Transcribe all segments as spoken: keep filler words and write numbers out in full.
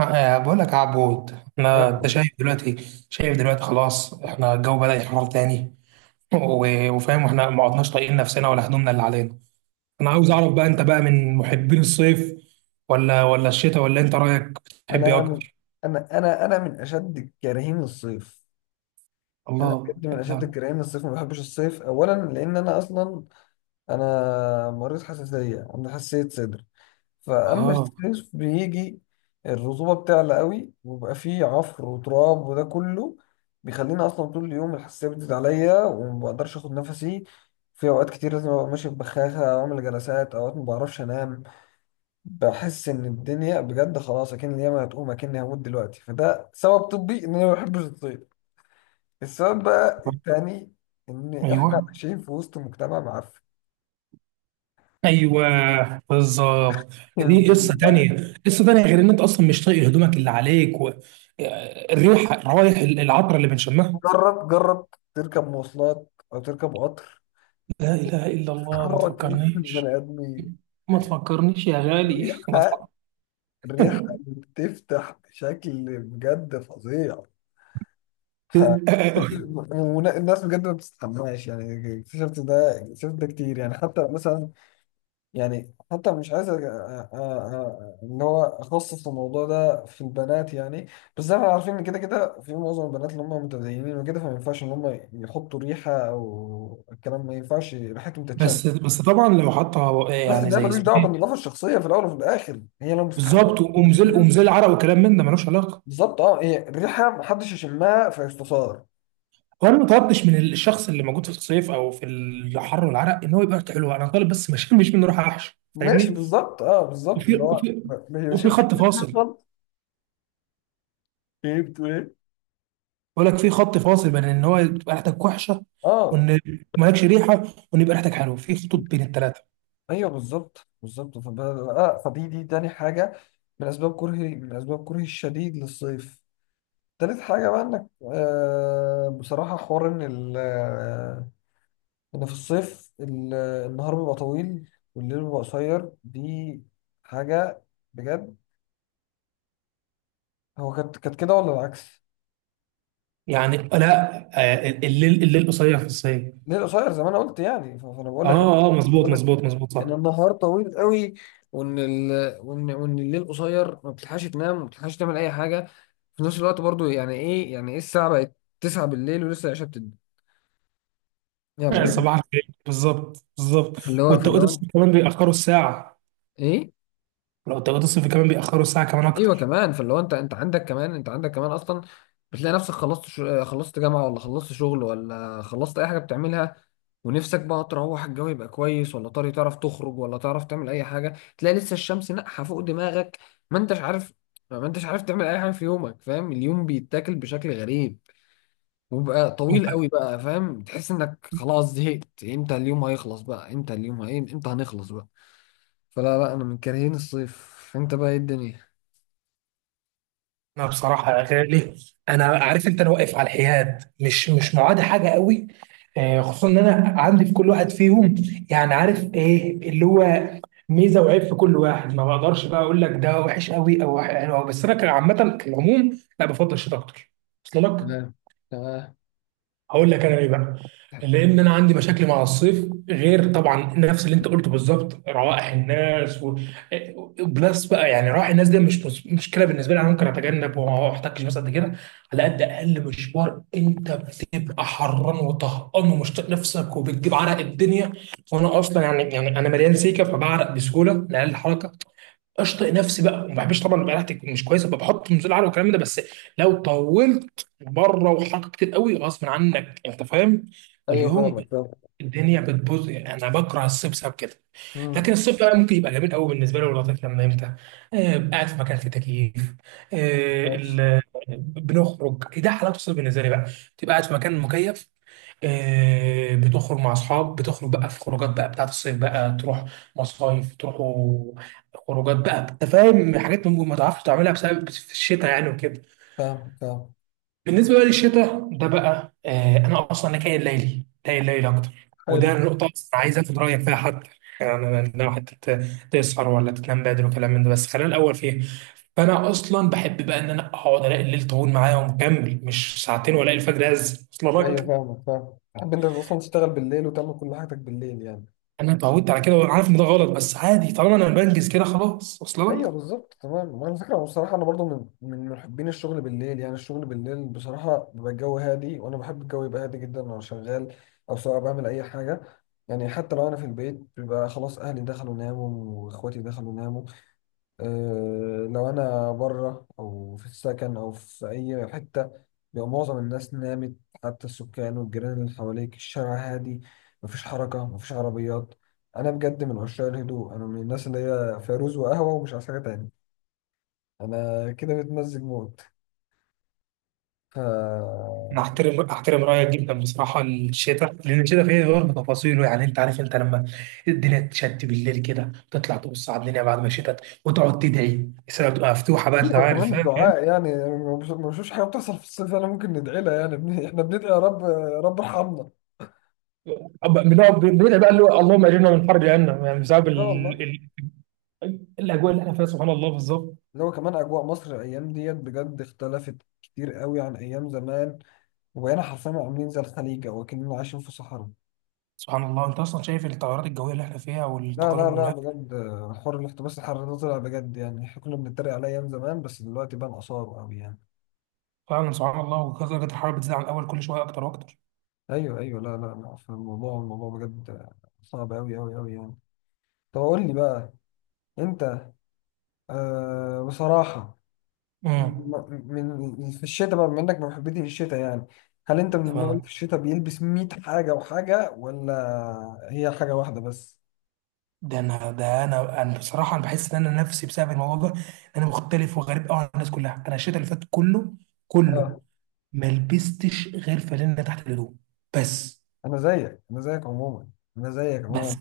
آه، بقول لك يا عبود احنا انت لا، شايف دلوقتي شايف دلوقتي خلاص. احنا الجو بدأ يحرر تاني، و- وفاهم احنا ما عدناش طايقين نفسنا ولا هدومنا اللي علينا. انا عاوز اعرف بقى انت بقى من محبين الصيف ولا ولا الشتاء، ولا انت رأيك بتحب ايه انا من اكتر؟ انا انا انا من اشد كارهين الصيف. انا الله بجد من انت. اشد الكارهين الصيف، ما بحبش الصيف. اولا لان انا اصلا انا مريض حساسيه، عندي حساسيه صدر. فاما اه، الصيف بيجي، الرطوبه بتعلى قوي وبقى فيه عفر وتراب، وده كله بيخليني اصلا طول اليوم الحساسيه بتزيد عليا وما بقدرش اخد نفسي. في اوقات كتير لازم ابقى ماشي ببخاخه او اعمل جلسات، اوقات ما بعرفش انام. بحس ان الدنيا بجد خلاص، اكن اليوم هتقوم اكني هموت دلوقتي. فده سبب طبي ان انا ما بحبش الصيد. السبب بقى التاني، ان احنا ايوه، عايشين في وسط مجتمع معفن. ايوه بالظبط. دي قصه تانية، قصه تانية غير ان انت اصلا مش طايق هدومك اللي عليك و... الريحه، الروايح، العطر اللي بنشمها. جرب جرب تركب مواصلات او تركب قطر. لا إله إلا الله، ما تحرك البني تفكرنيش، ادمين. ما تفكرنيش يا غالي ما الريحه، تفكرنيش. الريحه بتفتح بشكل بجد فظيع. ف- الناس بجد ما بتستحماش، يعني اكتشفت ده، اكتشفت ده كتير يعني. حتى مثلا، يعني حتى مش عايز أ- أ- أ- ان هو اخصص الموضوع ده في البنات يعني. بس احنا عارفين ان كده كده في معظم البنات اللي هم متدينين وكده، فما ينفعش ان هم يحطوا ريحه او الكلام، ما ينفعش ريحتهم تتشم. بس بس طبعا لو حطها بس يعني ده زي ملوش اسمه دعوه ايه. بالنظافه الشخصيه، في الاول وفي الاخر هي لو مستحبه بالظبط، ومزل بتنزل. ومزل عرق وكلام من ده ملوش علاقه. بالظبط، اه، هي الريحه محدش يشمها فيستثار. وانا ما طلبتش من الشخص اللي موجود في الصيف او في الحر والعرق ان هو يبقى ريحته حلوه، انا طالب بس مش مش منه راح احشي، ماشي، فاهمني؟ بالظبط، اه، بالظبط وفي اللي هو وفي ما ما وفي يشمش خط ريحة فاصل. خالص. ايه، بتقول ايه؟ بقول لك في خط فاصل بين ان هو تبقى ريحتك وحشه، اه، وان مالكش ريحه، وان يبقى ريحتك حلوه. في خطوط بين الثلاثه. ايوه، بالظبط بالظبط. فب... آه فدي دي تاني حاجه من اسباب كرهي، من اسباب كرهي الشديد للصيف. تالت حاجه بقى انك، آه بصراحه، حوار ان ال... آه ان في الصيف، ال... آه، النهار بيبقى طويل والليل بيبقى قصير. دي حاجه بجد. هو كانت كانت كده ولا العكس؟ يعني لا، آه، الليل، الليل قصير في الصعيد. ليه قصير زي ما انا قلت يعني. ف- فانا بقول اه لك، اه، آه، مظبوط، بقول لك مظبوط، مظبوط، ان صح. النهار طويل قوي، وان ال... وان وان الليل قصير ما بتلحقش تنام وما بتلحقش تعمل اي حاجه في نفس الوقت برضو. يعني ايه، يعني ايه الساعه بقت تسعة بالليل ولسه العشاء بتدي. يعني بجد. صباح الخير، بالظبط بالظبط. فاللي هو فاللي والتوقيت هو الصيفي كمان بيأخروا الساعة. ايه. لو التوقيت الصيفي كمان بيأخروا الساعة كمان ايوه أكتر. كمان. فاللي هو انت انت عندك كمان انت عندك كمان اصلا بتلاقي نفسك، خلصت شو... خلصت جامعه ولا خلصت شغل ولا خلصت اي حاجه بتعملها، ونفسك بقى تروح، الجو يبقى كويس ولا طاري تعرف تخرج ولا تعرف تعمل اي حاجه. تلاقي لسه الشمس ناقحه فوق دماغك. ما انتش عارف، ما انتش عارف تعمل اي حاجه في يومك. فاهم، اليوم بيتاكل بشكل غريب وبقى طويل قوي بقى. فاهم، تحس انك خلاص زهقت، امتى اليوم هيخلص بقى، امتى اليوم هي... امتى هنخلص بقى. فلا لا، انا من كارهين الصيف. انت بقى ايه الدنيا؟ أنا بصراحة يا غالي، أنا عارف أنت، أنا واقف على الحياد، مش مش معادي حاجة قوي. آه، خصوصا إن أنا عندي في كل واحد فيهم يعني، عارف إيه اللي هو، ميزة وعيب في كل واحد. ما بقدرش بقى أقول لك ده وحش قوي أو حلو أوي. بس أنا كعامة، كالعموم، لا بفضل الشتاء أكتر. وصل لك؟ تمام. تمام. هقول لك انا ايه بقى. لان انا عندي مشاكل مع الصيف، غير طبعا نفس اللي انت قلته بالظبط، روائح الناس و... بلس بقى. يعني روائح الناس دي مش مش- مشكله بالنسبه لي. انا ممكن اتجنب وما احتكش، بس قد كده. على قد اقل مشوار انت بتبقى حران وطهقان ومش طايق نفسك وبتجيب عرق الدنيا. وانا اصلا يعني يعني انا مليان سيكه، فبعرق بسهوله لاقل حركه. اشطئ نفسي بقى، وما بحبش طبعا يبقى ريحتي تكون مش كويسه، بحط نزول على والكلام ده. بس لو طولت بره وحركت كتير قوي غصب عنك، انت فاهم؟ ايوه، فاليوم فاهمك، فاهم. الدنيا بتبوظ. يعني انا بكره الصيف بسبب كده. مم. لكن الصيف بقى ممكن يبقى جميل قوي بالنسبه لي، واللطيف لما يمتع. آه، قاعد في مكان فيه تكييف. آه، ال- ماشي. آه، بنخرج، ده حلاوه الصيف بالنسبه لي بقى. تبقى قاعد في مكان مكيف، آه، بتخرج مع اصحاب، بتخرج بقى في خروجات بقى بتاعت الصيف بقى. تروح مصايف، تروحوا خروجات بقى، انت فاهم، حاجات ممكن ما تعرفش تعملها بسبب في الشتاء يعني وكده. فاهم، فاهم. بالنسبه بقى للشتاء ده بقى، آه انا اصلا انا كائن ليلي، كائن ليلي اكتر، حلو. وده النقطه اصلا عايز اخد رايك فيها حتى. يعني لو حتى ت- تسهر ولا تنام بدري وكلام من ده. بس خلينا الاول فيه. فانا اصلا بحب بقى ان انا اقعد الاقي الليل طويل معايا ومكمل مش ساعتين، والاقي الفجر هز. وصل ايوه، لك؟ فاهمك، فاهم. تحب انت اصلا تشتغل بالليل وتعمل كل حاجتك بالليل يعني. انا اتعودت على كده، وعارف ان ده غلط، بس عادي طالما انا بنجز كده خلاص. وصل ايوه، لك؟ بالظبط. تمام. على فكره بصراحه، انا برضو من من محبين الشغل بالليل. يعني الشغل بالليل بصراحه بيبقى الجو هادي، وانا بحب الجو يبقى هادي جدا وانا شغال او سواء بعمل اي حاجه. يعني حتى لو انا في البيت، بيبقى خلاص اهلي دخلوا ناموا واخواتي دخلوا ناموا. آه، لو انا بره او في السكن او في اي حته، بيبقى معظم الناس نامت، حتى السكان والجيران اللي حواليك. الشارع هادي، مفيش حركه، مفيش عربيات. انا بجد من عشاق الهدوء. انا من الناس اللي هي فيروز وقهوه ومش عايز حاجه تاني. انا كده متمزج موت. ف انا احترم احترم رايك جدا بصراحه. الشتاء، لان الشتاء فيه برضه تفاصيله يعني. انت عارف انت لما الدنيا تشد بالليل كده، تطلع تبص على الدنيا بعد ما شتت، وتقعد تدعي، السماء بتبقى مفتوحه بقى، انت عارف وكمان فاهم. الدعاء، يعني أنا ما بش- ما بشوفش حاجه بتحصل في الصيف انا ممكن ندعي لها يعني. بن- احنا بندعي يا رب يا رب ارحمنا. أب- بنقعد بندعي بقى اللي هو اللهم اجرنا من حر جهنم، يعني بسبب لا ال... والله. ال... الاجواء اللي احنا فيها، سبحان الله، بالظبط. اللي هو كمان أجواء مصر الأيام ديت بجد اختلفت كتير قوي عن أيام زمان، وبقينا حرفيا عاملين زي الخليج أو أكننا عايشين في صحراء. سبحان الله، انت اصلا شايف التغيرات الجويه اللي احنا فيها لا والتقلب لا لا، المناخ. بجد، آه، حوار الاحتباس الحراري ده طلع بجد يعني. احنا كنا بنتريق عليه أيام زمان، بس دلوقتي بقى آثاره أوي يعني. فعلا سبحان الله، ودرجه الحراره بتزيد عن الاول كل شويه اكتر واكتر. أيوه أيوه، لا لا لا، في الموضوع، الموضوع بجد آه، صعب أوي أوي أوي يعني. طب قول لي بقى، أنت، آه بصراحة، امم من من- في الشتاء بقى، بما انك من محبتي في الشتاء يعني، هل انت من النوع اللي في تمام. الشتاء بيلبس ميت حاجة وحاجة، ولا هي حاجة واحدة بس؟ ده انا ده انا انا بصراحه انا بحس ان انا نفسي بسبب الموضوع ده انا مختلف وغريب قوي عن الناس كلها. انا الشتاء اللي فات كله كله اه، ما لبستش غير فانلة تحت الهدوم. بس انا زيك، انا زيك عموما انا زيك بس. عموما.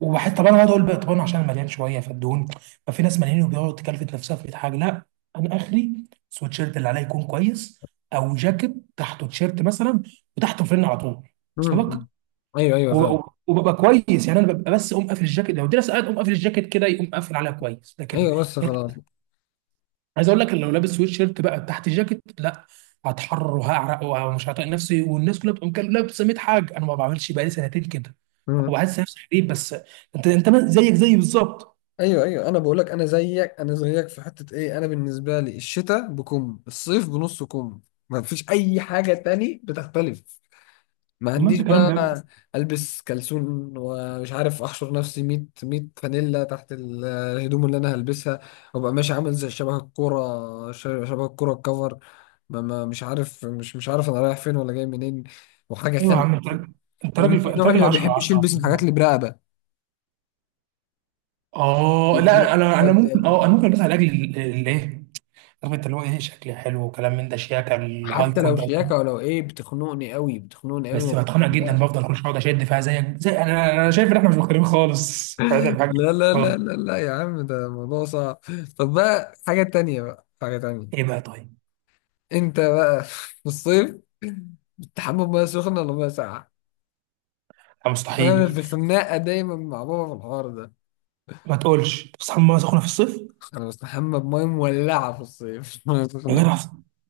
وبحس طب انا اقعد اقول بقى طب انا عشان مليان شويه فالدهون. ففي ناس مليانين وبيقعدوا تكلفت نفسها في مية حاجه. لا، انا اخري سويتشيرت اللي عليا يكون كويس، او جاكيت تحته تيشيرت مثلا، وتحته فن على طول. وصل لك؟ مم. ايوه ايوه، فاهم. وب- وببقى كويس يعني. انا ببقى بس اقوم قافل الجاكيت لو الدنيا ساقعه، اقوم قافل الجاكيت كده يقوم قافل عليها كويس. لكن ايوه، بس خلاص. عايز اقول لك إن لو لابس سويت شيرت بقى تحت جاكيت، لا، هتحرر وهعرق ومش هطيق نفسي. والناس كلها بتقوم كده لابسه مية حاجه، انا ما بعملش بقالي سنتين كده. مم. وبحس نفسي غريب، بس انت انت ما- زيك زيي بالظبط. ايوه ايوه، انا بقول لك، انا زيك، انا زيك في حته ايه. انا بالنسبه لي الشتاء بكم، الصيف بنص كم. ما فيش اي حاجه تاني بتختلف. ما طب ما عنديش انت كلام جميل. بقى، البس كلسون ومش عارف احشر نفسي ميت ميت فانيلا تحت ال- الهدوم اللي انا هلبسها، وابقى ماشي عامل زي شبه الكوره، ش- شبه الكوره الكفر. ما ما مش عارف، مش مش عارف انا رايح فين ولا جاي منين. وحاجه ايوه يا خانقه. عم، انت راجل، انت ومن راجل انت النوع اللي راجل ما 10 بيحبش 10 يلبس الحاجات اللي برقبه. اه البر- لا، انا انا ممكن، اه دي انا ممكن البسها لاجل ال- ال- ايه، عارف انت اللي هو ايه، شكلي حلو وكلام من ده، شياكه الهاي حتى كول لو بقى وكده. شياكه ولو ايه، بتخنقني قوي، بتخنقني قوي، ما بس بتخانق جدا، بحبهاش. بفضل كل شويه اقعد اشد فيها. زيك زي انا، انا شايف ان احنا مش مختلفين خالص، فده حاجه لا لا لا خالص. لا لا يا عم، ده موضوع صعب. طب بقى، حاجه تانية بقى، حاجه ايه تانية. بقى طيب؟ انت بقى في الصيف بتستحمى بميه سخنه ولا ميه ساقعه؟ لا عشان انا في مستحيل. خناقه دايما مع بابا في الحوار ده. ما تقولش أنت بتصحى من ميه سخنه في الصيف. انا بستحمى بميه مولعه في الصيف، ميه يا جدع، سخنه.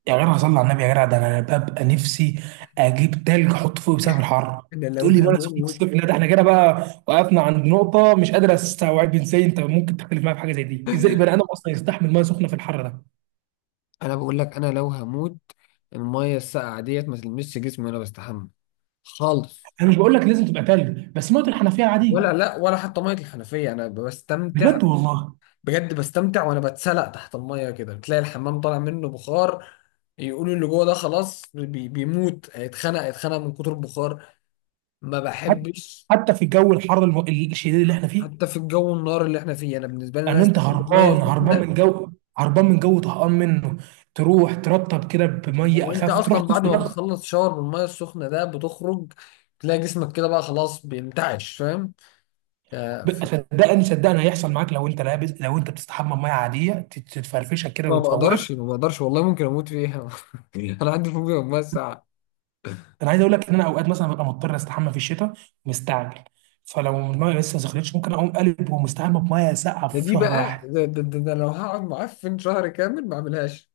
يا جدع صلي على النبي، يا جدع ده انا ببقى نفسي اجيب تلج احط فوقي بسبب الحر، انا لو تقول لي ميه سخنه في هموت الصيف؟ لا ده احنا كده بقى وقفنا عند نقطه. مش قادر استوعب ازاي انت ممكن تختلف معايا في حاجه زي دي، ازاي بني ادم اصلا يستحمل ميه سخنه في الحر ده. انا بقول لك، انا لو هموت، الميه الساقعه ديت ما تلمسش جسمي وانا بستحمى خالص. انا مش بقول لك لازم تبقى تلج، بس ميه الحنفيه ولا عاديه. لا، ولا حتى ميه الحنفيه، انا بستمتع بجد والله؟ بجد. بستمتع، وانا بتسلق تحت الميه كده، بتلاقي الحمام طالع منه بخار. يقولوا اللي جوه ده خلاص، بي بيموت، هيتخنق، هيتخنق من كتر البخار. ما حتى، بحبش. حتى في الجو الحر الم- الشديد اللي احنا فيه، حتى في الجو النار اللي احنا فيه، انا بالنسبه لي ان الناس انت تحمل ميه هربان هربان سخنه. من جو، هربان من جو طهقان منه، تروح ترطب كده بميه هو انت اخف، تروح اصلا بعد تسقي ما نفسك. بتخلص شاور بالميه السخنه ده بتخرج تلاقي جسمك كده بقى خلاص بينتعش. فاهم، آه، ب- ف- صدقني، صدقني هيحصل معاك، لو انت لابس، لو انت بتستحمى بميه عاديه، تت- تتفرفشك كده ما بقدرش، وتفوقك. ما بقدرش والله، ممكن اموت فيها. انا عندي فوبيا من الميه الساقعه. انا عايز اقول لك ان انا اوقات مثلا ببقى مضطر استحمى في الشتاء مستعجل، فلو الميه لسه ما سخنتش، ممكن اقوم قلب ومستحمى بميه ساقعه ده، في دي شهر بقى واحد. ده, ده, ده, ده لو هقعد معفن شهر كامل ما اعملهاش.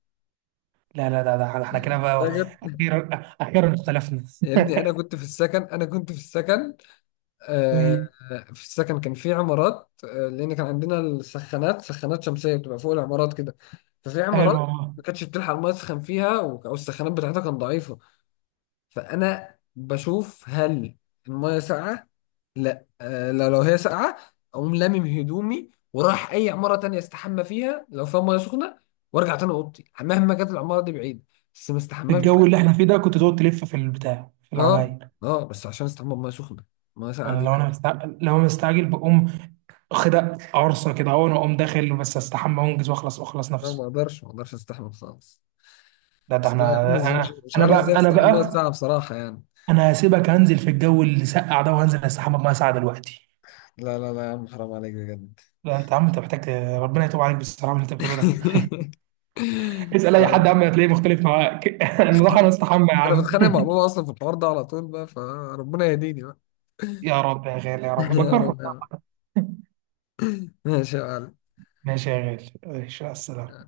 لا لا لا، ده احنا كده بقى، ده جد. اخيرا، اخيرا اختلفنا. يا ابني، انا كنت في السكن انا كنت في السكن، آه، إيه، في السكن كان في عمارات. آه، لان كان عندنا السخانات، سخانات شمسيه بتبقى فوق العمارات كده. ففي حلو عمارات والله. ما كانتش بتلحق الميه تسخن فيها، و- او السخانات بتاعتها كانت ضعيفه. فانا بشوف هل الميه ساقعه. لا. آه، لا لو هي ساقعه اقوم لامم هدومي وراح اي عماره تانية استحمى فيها لو فيها ميه سخنه، وارجع تاني اوضتي مهما كانت العماره دي بعيد. بس ما استحماش الجو اللي بمية- احنا فيه ده كنت تقعد تلف في البتاع في اه. العمايل؟ اه، بس عشان استحمى بميه سخنه. ميه ساقعه انا دي لو انا مستعجل، لو انا مستعجل بقوم واخدها عرصه كده، اهو انا اقوم داخل بس استحمى وانجز واخلص واخلص لا، ما نفسي. اقدرش، ما اقدرش استحمى خالص. لا ده بس لا احنا، يا عم، مش انا مش انا عارف بقى ازاي انا بتستحملها بقى الساعة بصراحة يعني. انا هسيبك هنزل في الجو اللي سقع ده وهنزل استحمى بميه ساقعه دلوقتي. لا لا لا يا عم، حرام عليك بجد. لا انت يا عم، انت محتاج ربنا يتوب عليك بصراحه من اللي انت بتقوله ده. اسال اي حد يا آه. عم هتلاقيه مختلف معاك. انا راح استحمى يا انا عم. بتخانق مع بابا اصلا في الحوار ده على طول بقى، فربنا يهديني بقى. يا رب يا غالي، يا رب يا بجرب. رب يا عم. ماشي يا معلم. ماشي يا غالي، ماشي، السلام.